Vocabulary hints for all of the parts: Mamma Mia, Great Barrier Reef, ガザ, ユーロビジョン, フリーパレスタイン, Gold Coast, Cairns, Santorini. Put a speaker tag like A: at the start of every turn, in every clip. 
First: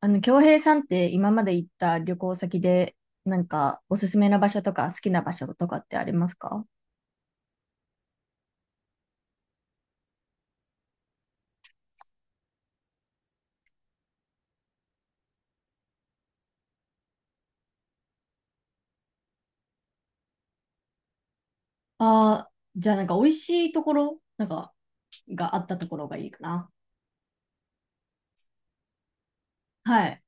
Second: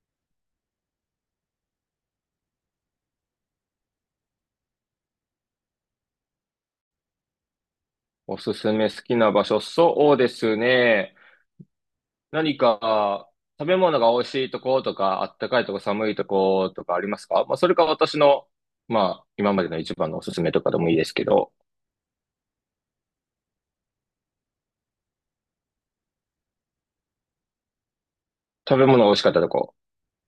A: 京平さんって今まで行った旅行先で、なんかおすすめな場所とか好きな場所とかってありますか？
B: おすすめ好きな場所、そうですね。何か食べ物が美味しいとことか、あったかいとこ、寒いとことかありますか？まあ、それか私の、まあ、今までの一番のおすすめとかでもいいですけど、
A: ああー、じゃあなんか美味しいところ、なんかがあったところがいいかな。
B: 食べ物が美味しかったとこ。
A: はい。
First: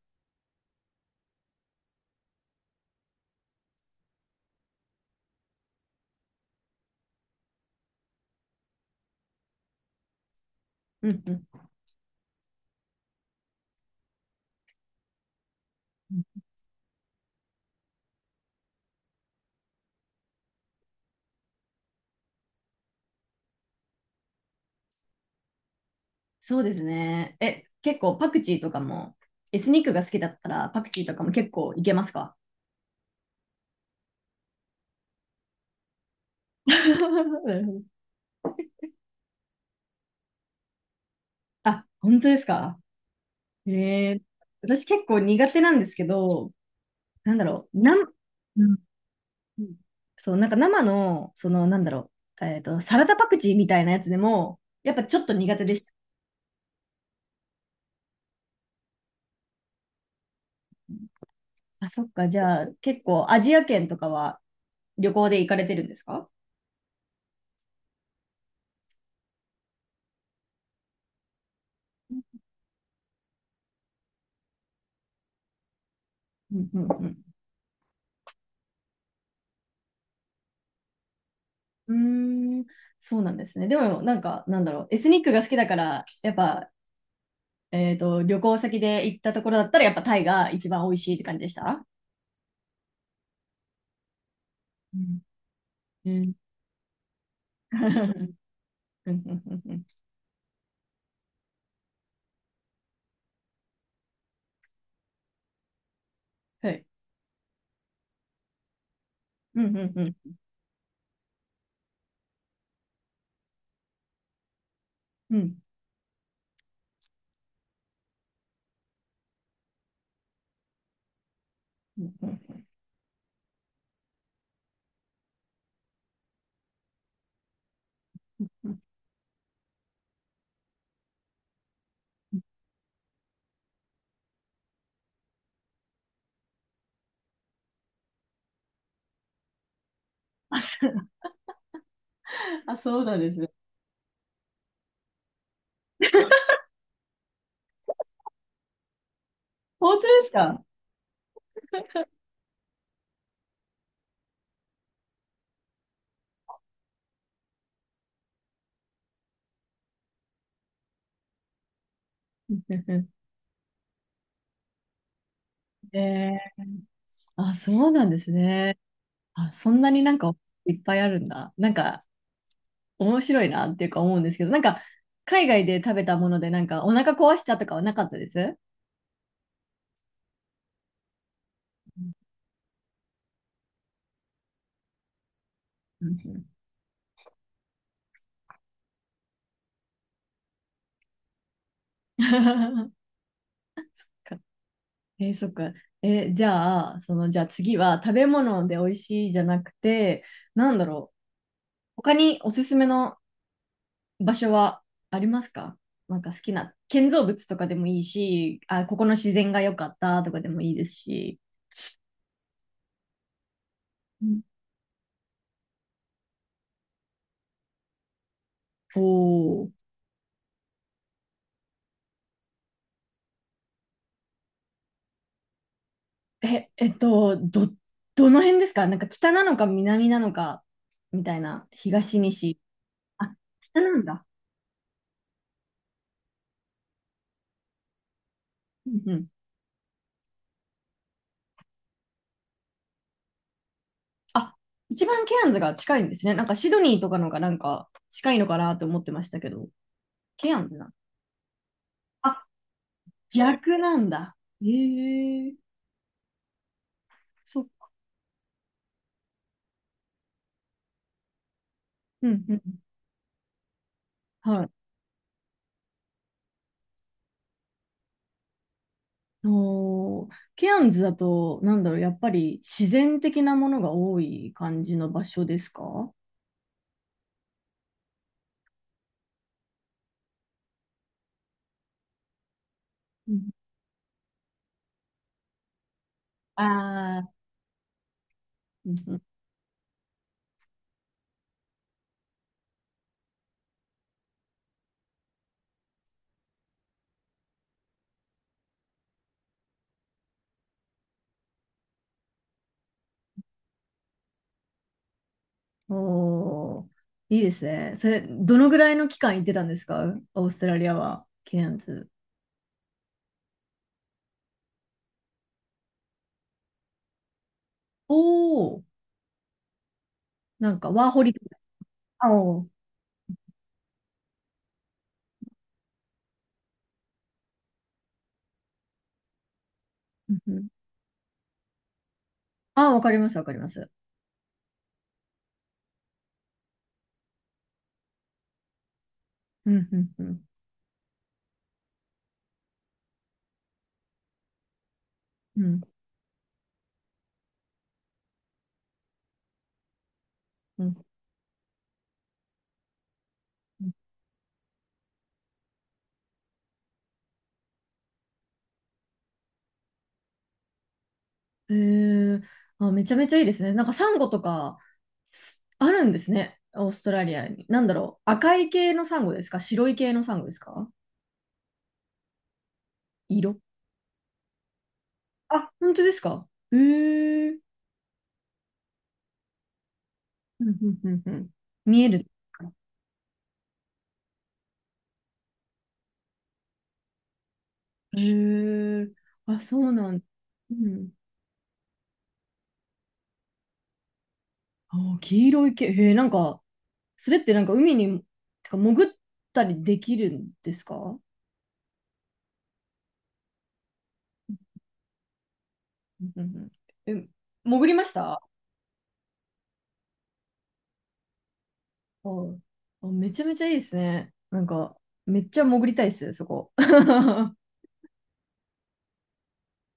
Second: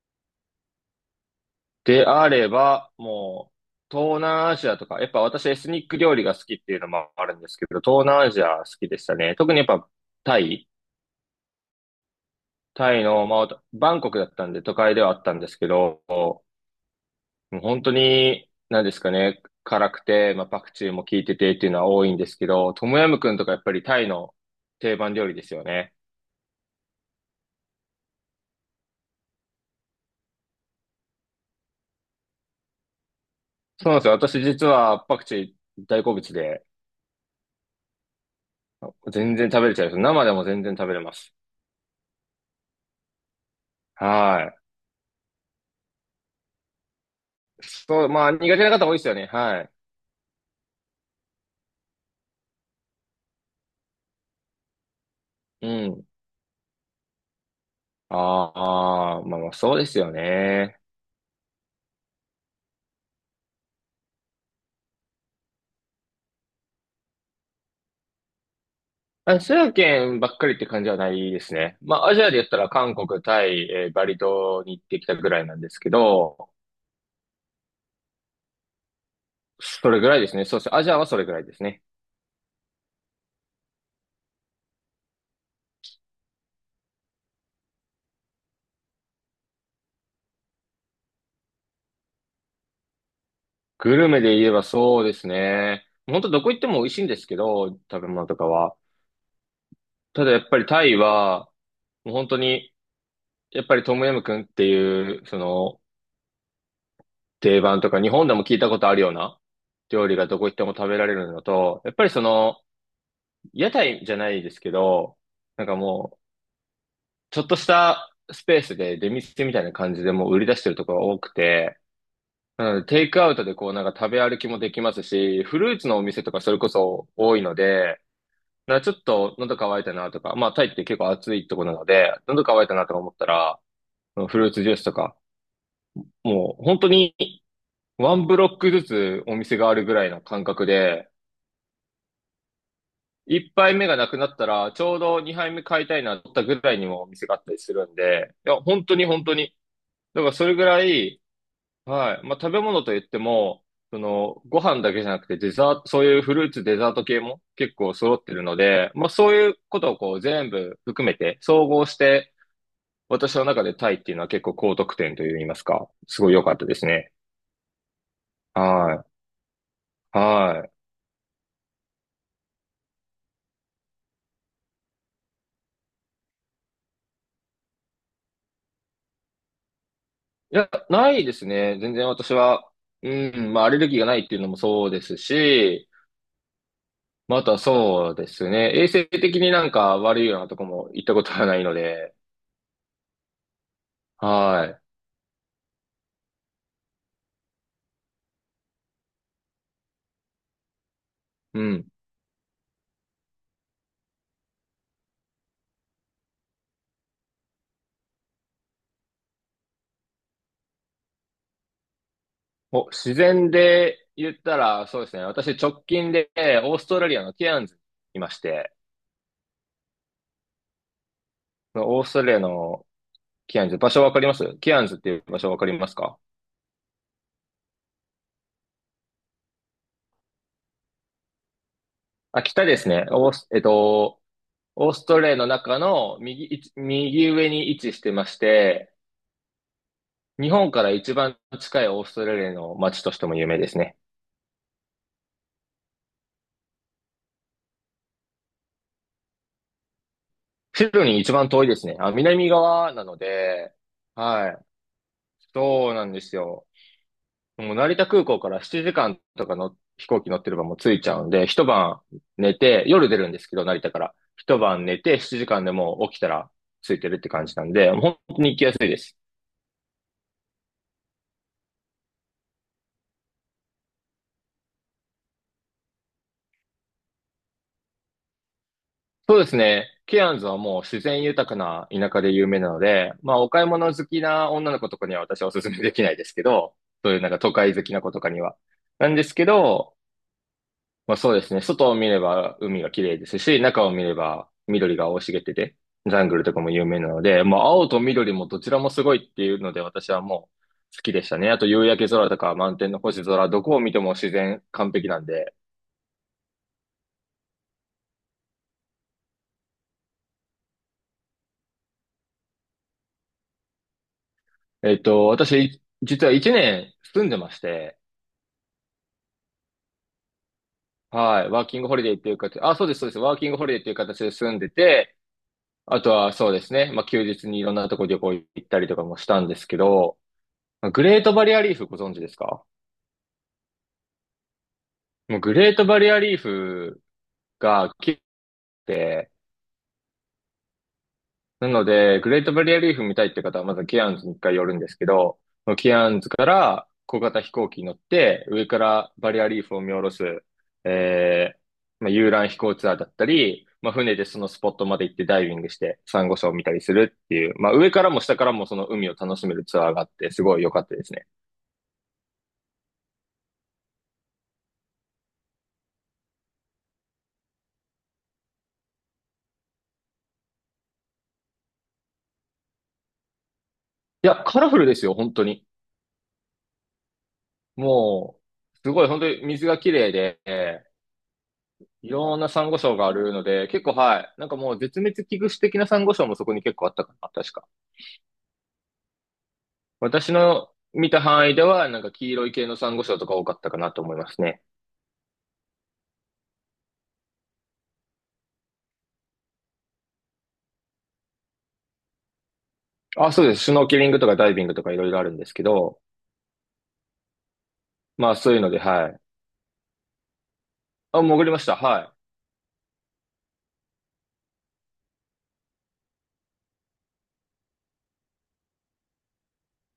B: であれば、もう、東南アジアとか、やっぱ私エスニック料理が好きっていうのもあるんですけど、東南アジア好きでしたね。特にやっぱタイ、
A: うんうん。
B: タイのまあ、バンコクだったんで都会ではあったんですけど、
A: うん。
B: もう本当に、何ですかね、辛くて、まあ、パクチーも効いててっていうのは多いんですけど、トムヤムクンとかやっぱりタイの定番料理ですよね。
A: そうですね。え、結構パクチーとかも、エスニックが好きだったらパクチーとかも結構いけますか？
B: そうなんですよ。私実はパクチー大好物で、
A: なるほど。
B: 全然食べれちゃいます。生でも全然食べれます。
A: あ、本当ですか？えー、
B: はい。
A: 私結構苦手なんですけど、なんだろう、う
B: そう、まあ苦手な
A: ん
B: 方多いですよね。は
A: う
B: い。
A: ん。そう、なんか生の、なんだろう、サラダパクチーみたいなやつでも、やっぱちょっと苦手
B: う
A: でした。
B: ん。ああ、まあまあそうですよね。
A: あ、そっか、じゃあ、結構アジア圏とかは旅行で行かれてるんですか？
B: アジア圏ばっかりって感じはないですね。まあアジアで言ったら韓国、タイ、バリ島に行ってきたぐらいなんですけど、
A: うんうん
B: それぐらいですね。そうですね。アジアはそれぐらいですね。
A: うん。うーん、そうなんですね。でも、なんか、なんだろう、エスニックが好きだから、やっぱ、旅行先で行ったところだったら、やっぱタイが一番美味しいって感じでした？
B: グルメで言えば
A: う
B: そうで
A: ん
B: すね。
A: う
B: 本当
A: ん。
B: どこ行っても美味しいんですけど、
A: う
B: 食べ物
A: ん
B: とかは。
A: うんうんうん。
B: ただやっぱりタイは、もう本当に、やっぱりトムヤムクンっていう、その、
A: はい。
B: 定番とか、日本でも聞いたことあるような
A: うんうんう
B: 料理が
A: ん
B: どこ行っても食べられるのと、やっぱりその、屋台じゃないですけど、
A: うん
B: なんかもう、ちょっとしたスペースで出店みたいな感じでもう売り出してるところが多くて、
A: うんうん
B: うん、テイクアウトでこうなんか食べ歩きもできますし、フルーツのお店とかそれこそ多いので、
A: う
B: な
A: ん。
B: んかちょっと喉乾いたなとか、まあタイって結構暑いところなので、喉乾いたなとか思ったら、うん、フルーツジュースとか、もう本当にワンブロックずつお店があるぐらいの感覚で、
A: あ、そうなんですね。
B: 一杯目がなくなったら、ちょうど二杯目買いたいなと思ったぐらいにもお店があったりするんで、いや、本当に本当に、
A: 本当で
B: だか
A: す
B: らそれぐ
A: か？
B: らい、はい。まあ、食べ物といっても、その、ご飯だけじゃなくてデザート、そういうフルーツ、デザート系も結構揃ってるので、まあ、そういうことをこう全部含めて、総合して、
A: うんうん。
B: 私の中でタイっていうのは結構高得点といいますか、
A: え
B: すごい良か
A: え、
B: ったですね。
A: あ、そうなんですね。
B: は
A: あ、そんなになん
B: い。
A: か
B: は
A: いっぱいあるんだ。なんか面白いなっていうか思うんですけど、なんか海外で食べたものでなんかお腹壊したとかはなかったです。
B: い。いや、ないですね。全然私は、うん、まあ、アレルギーがないっていうのもそうですし、
A: うんうん。
B: まあ、あとはそうですね。衛生的になんか悪いようなとこも行ったことはないので、は
A: えーそっか。じゃあ、次は食べ物で美味しいじゃなくて、なんだろう。
B: い。うん。
A: 他におすすめの場所はありますか？なんか好きな建造物とかでもいいし、あ、ここの自然が良かったとかでもいいですし。
B: お、自然で
A: う
B: 言っ
A: ん。
B: たら、そうですね。私、直近で、オーストラリアのケアンズにいまして、
A: おお。
B: そのオーストラリアのケアンズ、場所わかりますケアンズっていう場所わかりますか？
A: え、どの辺ですか？なんか北なのか南なのかみたいな、東
B: あ、
A: 西。
B: 北ですね。
A: あ、北なんだ。
B: オーストラリアの中の右いち、右上に位置してまし
A: う
B: て、
A: んうん。
B: 日本から一番近いオーストラリアの街としても有名ですね。
A: あ、一番ケアンズが近いんですね。なんかシドニーとかのがなんか近いのかなと思ってましたけど、ケアンズな。
B: シドニー一番遠いですね。あ、
A: あ、
B: 南側なので、
A: 逆なんだ。
B: はい。
A: ええ。
B: そうなんですよ。
A: そっ
B: もう
A: か。
B: 成田空港から7時間とかの飛行機乗ってればもう着いちゃうんで、一晩
A: うんう
B: 寝
A: ん。
B: て、夜出るんですけど、成田から。一
A: はい。
B: 晩寝て、7時間でもう起きたら着いてるって感じなんで、本当に行きやすいです。
A: おー、ケアンズだと、なんだろう、やっぱり自然的なものが多い感じの場所ですか？
B: そうですね。ケアンズはもう自然豊かな田舎で有名なので、
A: う
B: まあお
A: ん。
B: 買い物好きな女の子とかには私はお勧めできないですけ
A: あ
B: ど、そういうなん
A: あ。
B: か都会好きな子とかには。
A: うん
B: な
A: う
B: ん
A: ん。
B: ですけど、まあそうですね。外を見れば海が綺麗ですし、中を見れば緑が生い茂ってて、ジャングルとかも有名なので、まあ青と緑もどちらもすごいっていうので私はもう好きでしたね。あと夕焼け空とか満天の星空、どこを見ても自然完璧なんで。
A: おー、いいですね。それ、どのぐらいの期間行ってたんですか？オーストラリアは、ケアンズ。
B: 私、実は1年住んでまして、
A: おー、なんかワーホリと
B: はい、
A: か。
B: ワーキングホリデーって
A: あ
B: いう形、
A: おー、
B: あ、そうです、そうです、ワーキングホリデーっていう形で住んでて、あとはそうですね、まあ休日にいろんなとこ旅行行ったりとかもしたんですけど、
A: うんうん。
B: グレートバリアリーフご存知ですか？
A: あ、わかります、わかります。
B: もうグレートバリアリーフが来て、
A: うん、うん、うん、
B: なので、グレートバリアリーフ見たいって方は、まずケアンズに一回寄るんですけど、
A: う
B: その
A: ん、
B: ケアンズから小型飛行機に乗って、上からバリアリーフを見下ろす、
A: うん。
B: えまあ、遊覧飛行ツアーだったり、
A: うん。
B: まあ、船でそのスポットまで行ってダイビングして、サンゴ礁を見たりするっていう、まあ、上からも下からもその海を楽しめるツアーがあって、すごい良かったですね。
A: へー。あ、めちゃめちゃいいですね。なんかサンゴとか、あるんですね、オーストラリアに。なんだろう、赤い系のサンゴですか？白い系のサンゴですか？色。
B: いや、カラフルですよ、本当に。
A: あ、本当ですか？へえ。
B: もう、すごい、本当に水が綺麗で、
A: うんうんうんうん。見え
B: い
A: る。
B: ろんなサンゴ礁があるので、結構はい。なんかもう絶滅危惧種的なサンゴ礁もそこに結構あったかな、確か。
A: へえ、あ、そうなん、
B: 私の
A: う
B: 見
A: ん。
B: た範囲では、なんか黄色い系のサンゴ礁とか多かったかなと思いますね。
A: あ、黄色い毛、へえ、なんか、それってなんか海に、てか潜ったりできるんですか？う
B: あ、そうです。シュノーケリングとかダイビングとかいろいろあるんですけど、
A: んうんうん。え、潜りまし
B: まあ
A: た？
B: そういうので、はい。あ、潜りました。は
A: はい。あ、めちゃめちゃいいですね。なんか、めっちゃ潜りたいです、そこ。うん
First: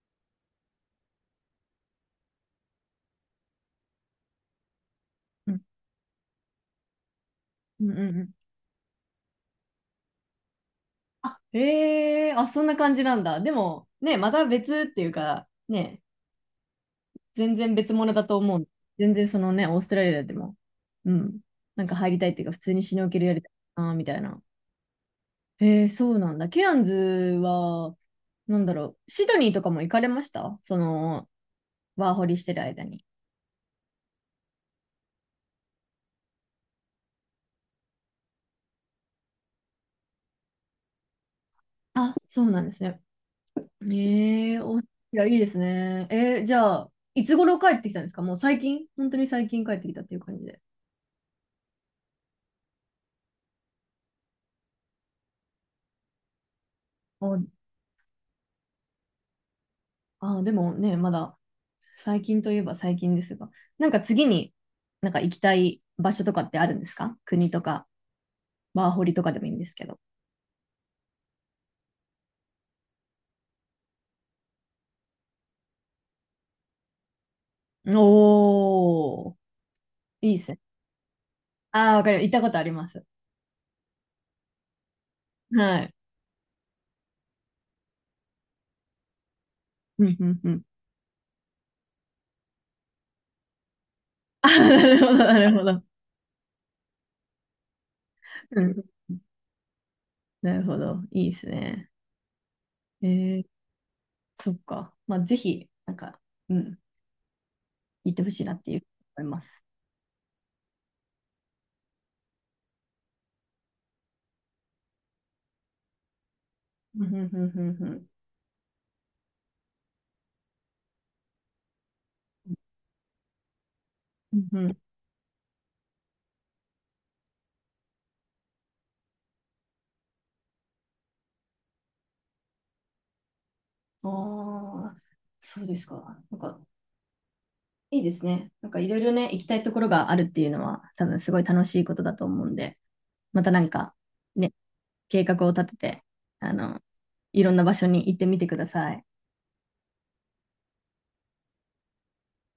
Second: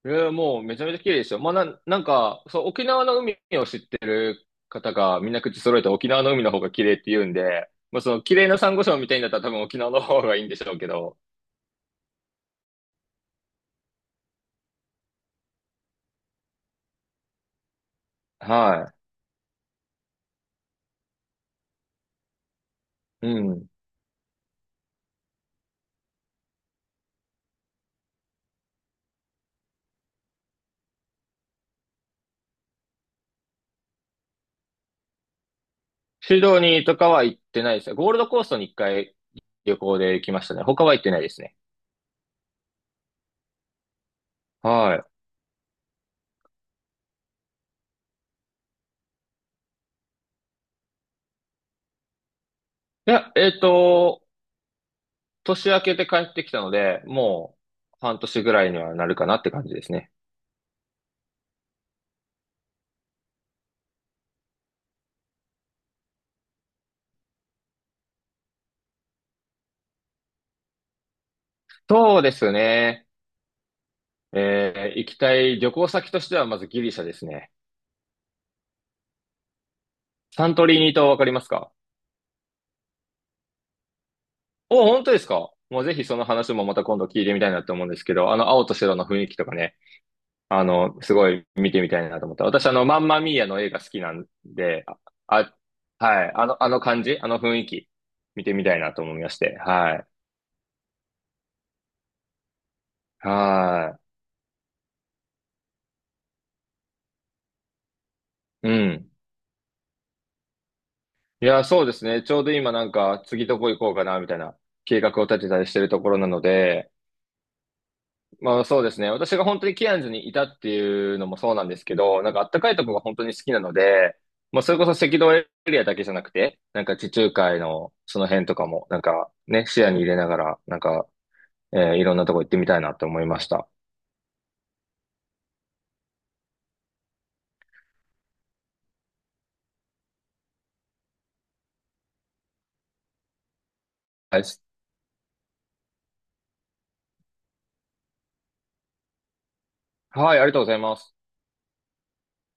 B: い。もうめちゃめちゃ綺麗ですよ。まあなんか、そう、沖縄の海を知ってる方がみんな口
A: う
B: 揃えて沖縄の海の方が綺麗って言うんで、
A: んうん
B: まあ
A: う
B: その
A: ん。
B: 綺麗なサンゴ礁みたいになったら多分沖縄の方がいいんでしょうけど、
A: あ、へえ、あ、そんな感じなんだ。でも、ね、また別っていうか、ね、全然別物だと思う。
B: は
A: 全然そのね、オーストラリアでも、うん、なんか入りたいっていうか、普通にシュノーケル
B: い。
A: や
B: う
A: りたい
B: ん。
A: な、みたいな。へえー、そうなんだ。ケアンズは、なんだろう、シドニーとかも行かれました？ワーホリしてる間に。
B: シドニーとかは行ってないですね。ゴールドコーストに一回旅行で行きましたね。他は行ってないですね。
A: あ、そうなんですね。ええ、ース。
B: はい。
A: いやいいですね。じゃあ、いつ頃帰ってきたんですか？もう最近、本当に最近帰ってきたっていう感じで。
B: いや、年明けて帰ってきたので、
A: あ。
B: もう半年ぐらいにはなるかなって感じですね。
A: ああ、でもね、まだ最近といえば最近ですが、なんか次になんか行きたい場所とかってあるんですか？国とか、ワーホリとかでもいいんですけど。
B: そうですね。行きたい旅行先としてはまずギリシャですね。
A: おー、いいで
B: サ
A: す
B: ン
A: ね。
B: トリーニ島わかりますか？
A: ああ、わかる。行ったことあります。
B: お、本当ですか？
A: は
B: もうぜ
A: い。
B: ひその話もまた今度聞いてみたいなと思うんですけど、あの青と白の雰囲気とかね。
A: うんうんうん。
B: あの、すごい見てみたいなと思った。私、あの、マンマミーアの映画好きなん
A: あー、な
B: で、あ、
A: るほど、なる
B: あ
A: ほど。
B: はい、あの、あの感じ、あの雰囲気、見て
A: う
B: みたい
A: ん、
B: なと思いまして。はい。
A: なるほど。いいですね。えー、
B: は
A: そっか。まあ、ぜひ、なんか、うん、行ってほしいなっ
B: い。
A: て
B: う
A: いう
B: ん。
A: 思います。
B: いや、そうですね。ちょうど今なんか、次どこ行こうかな、みたいな計画を立てたりしてるところなので、
A: うんうんうんうんうん。
B: まあそうですね。私が本当にケアンズにいたっていうのもそうなんですけど、なんかあったかいとこが本当に好きなので、
A: うん
B: まあ
A: う
B: そ
A: ん。
B: れこそ赤道エリアだけじゃなくて、なんか地中海のその辺とかも、なんかね、視野に入れながら、なんか、いろんなとこ行ってみたいなと思いました。
A: ああ、そうですか。なんか、いいですね。なんかいろいろね、行きたいところがあるっていうのは、多分すごい楽しいことだと思うんで、またなんか
B: はい、
A: ね、計画を立てて、あの、いろんな場所に行ってみてください。
B: はいありがとうございます。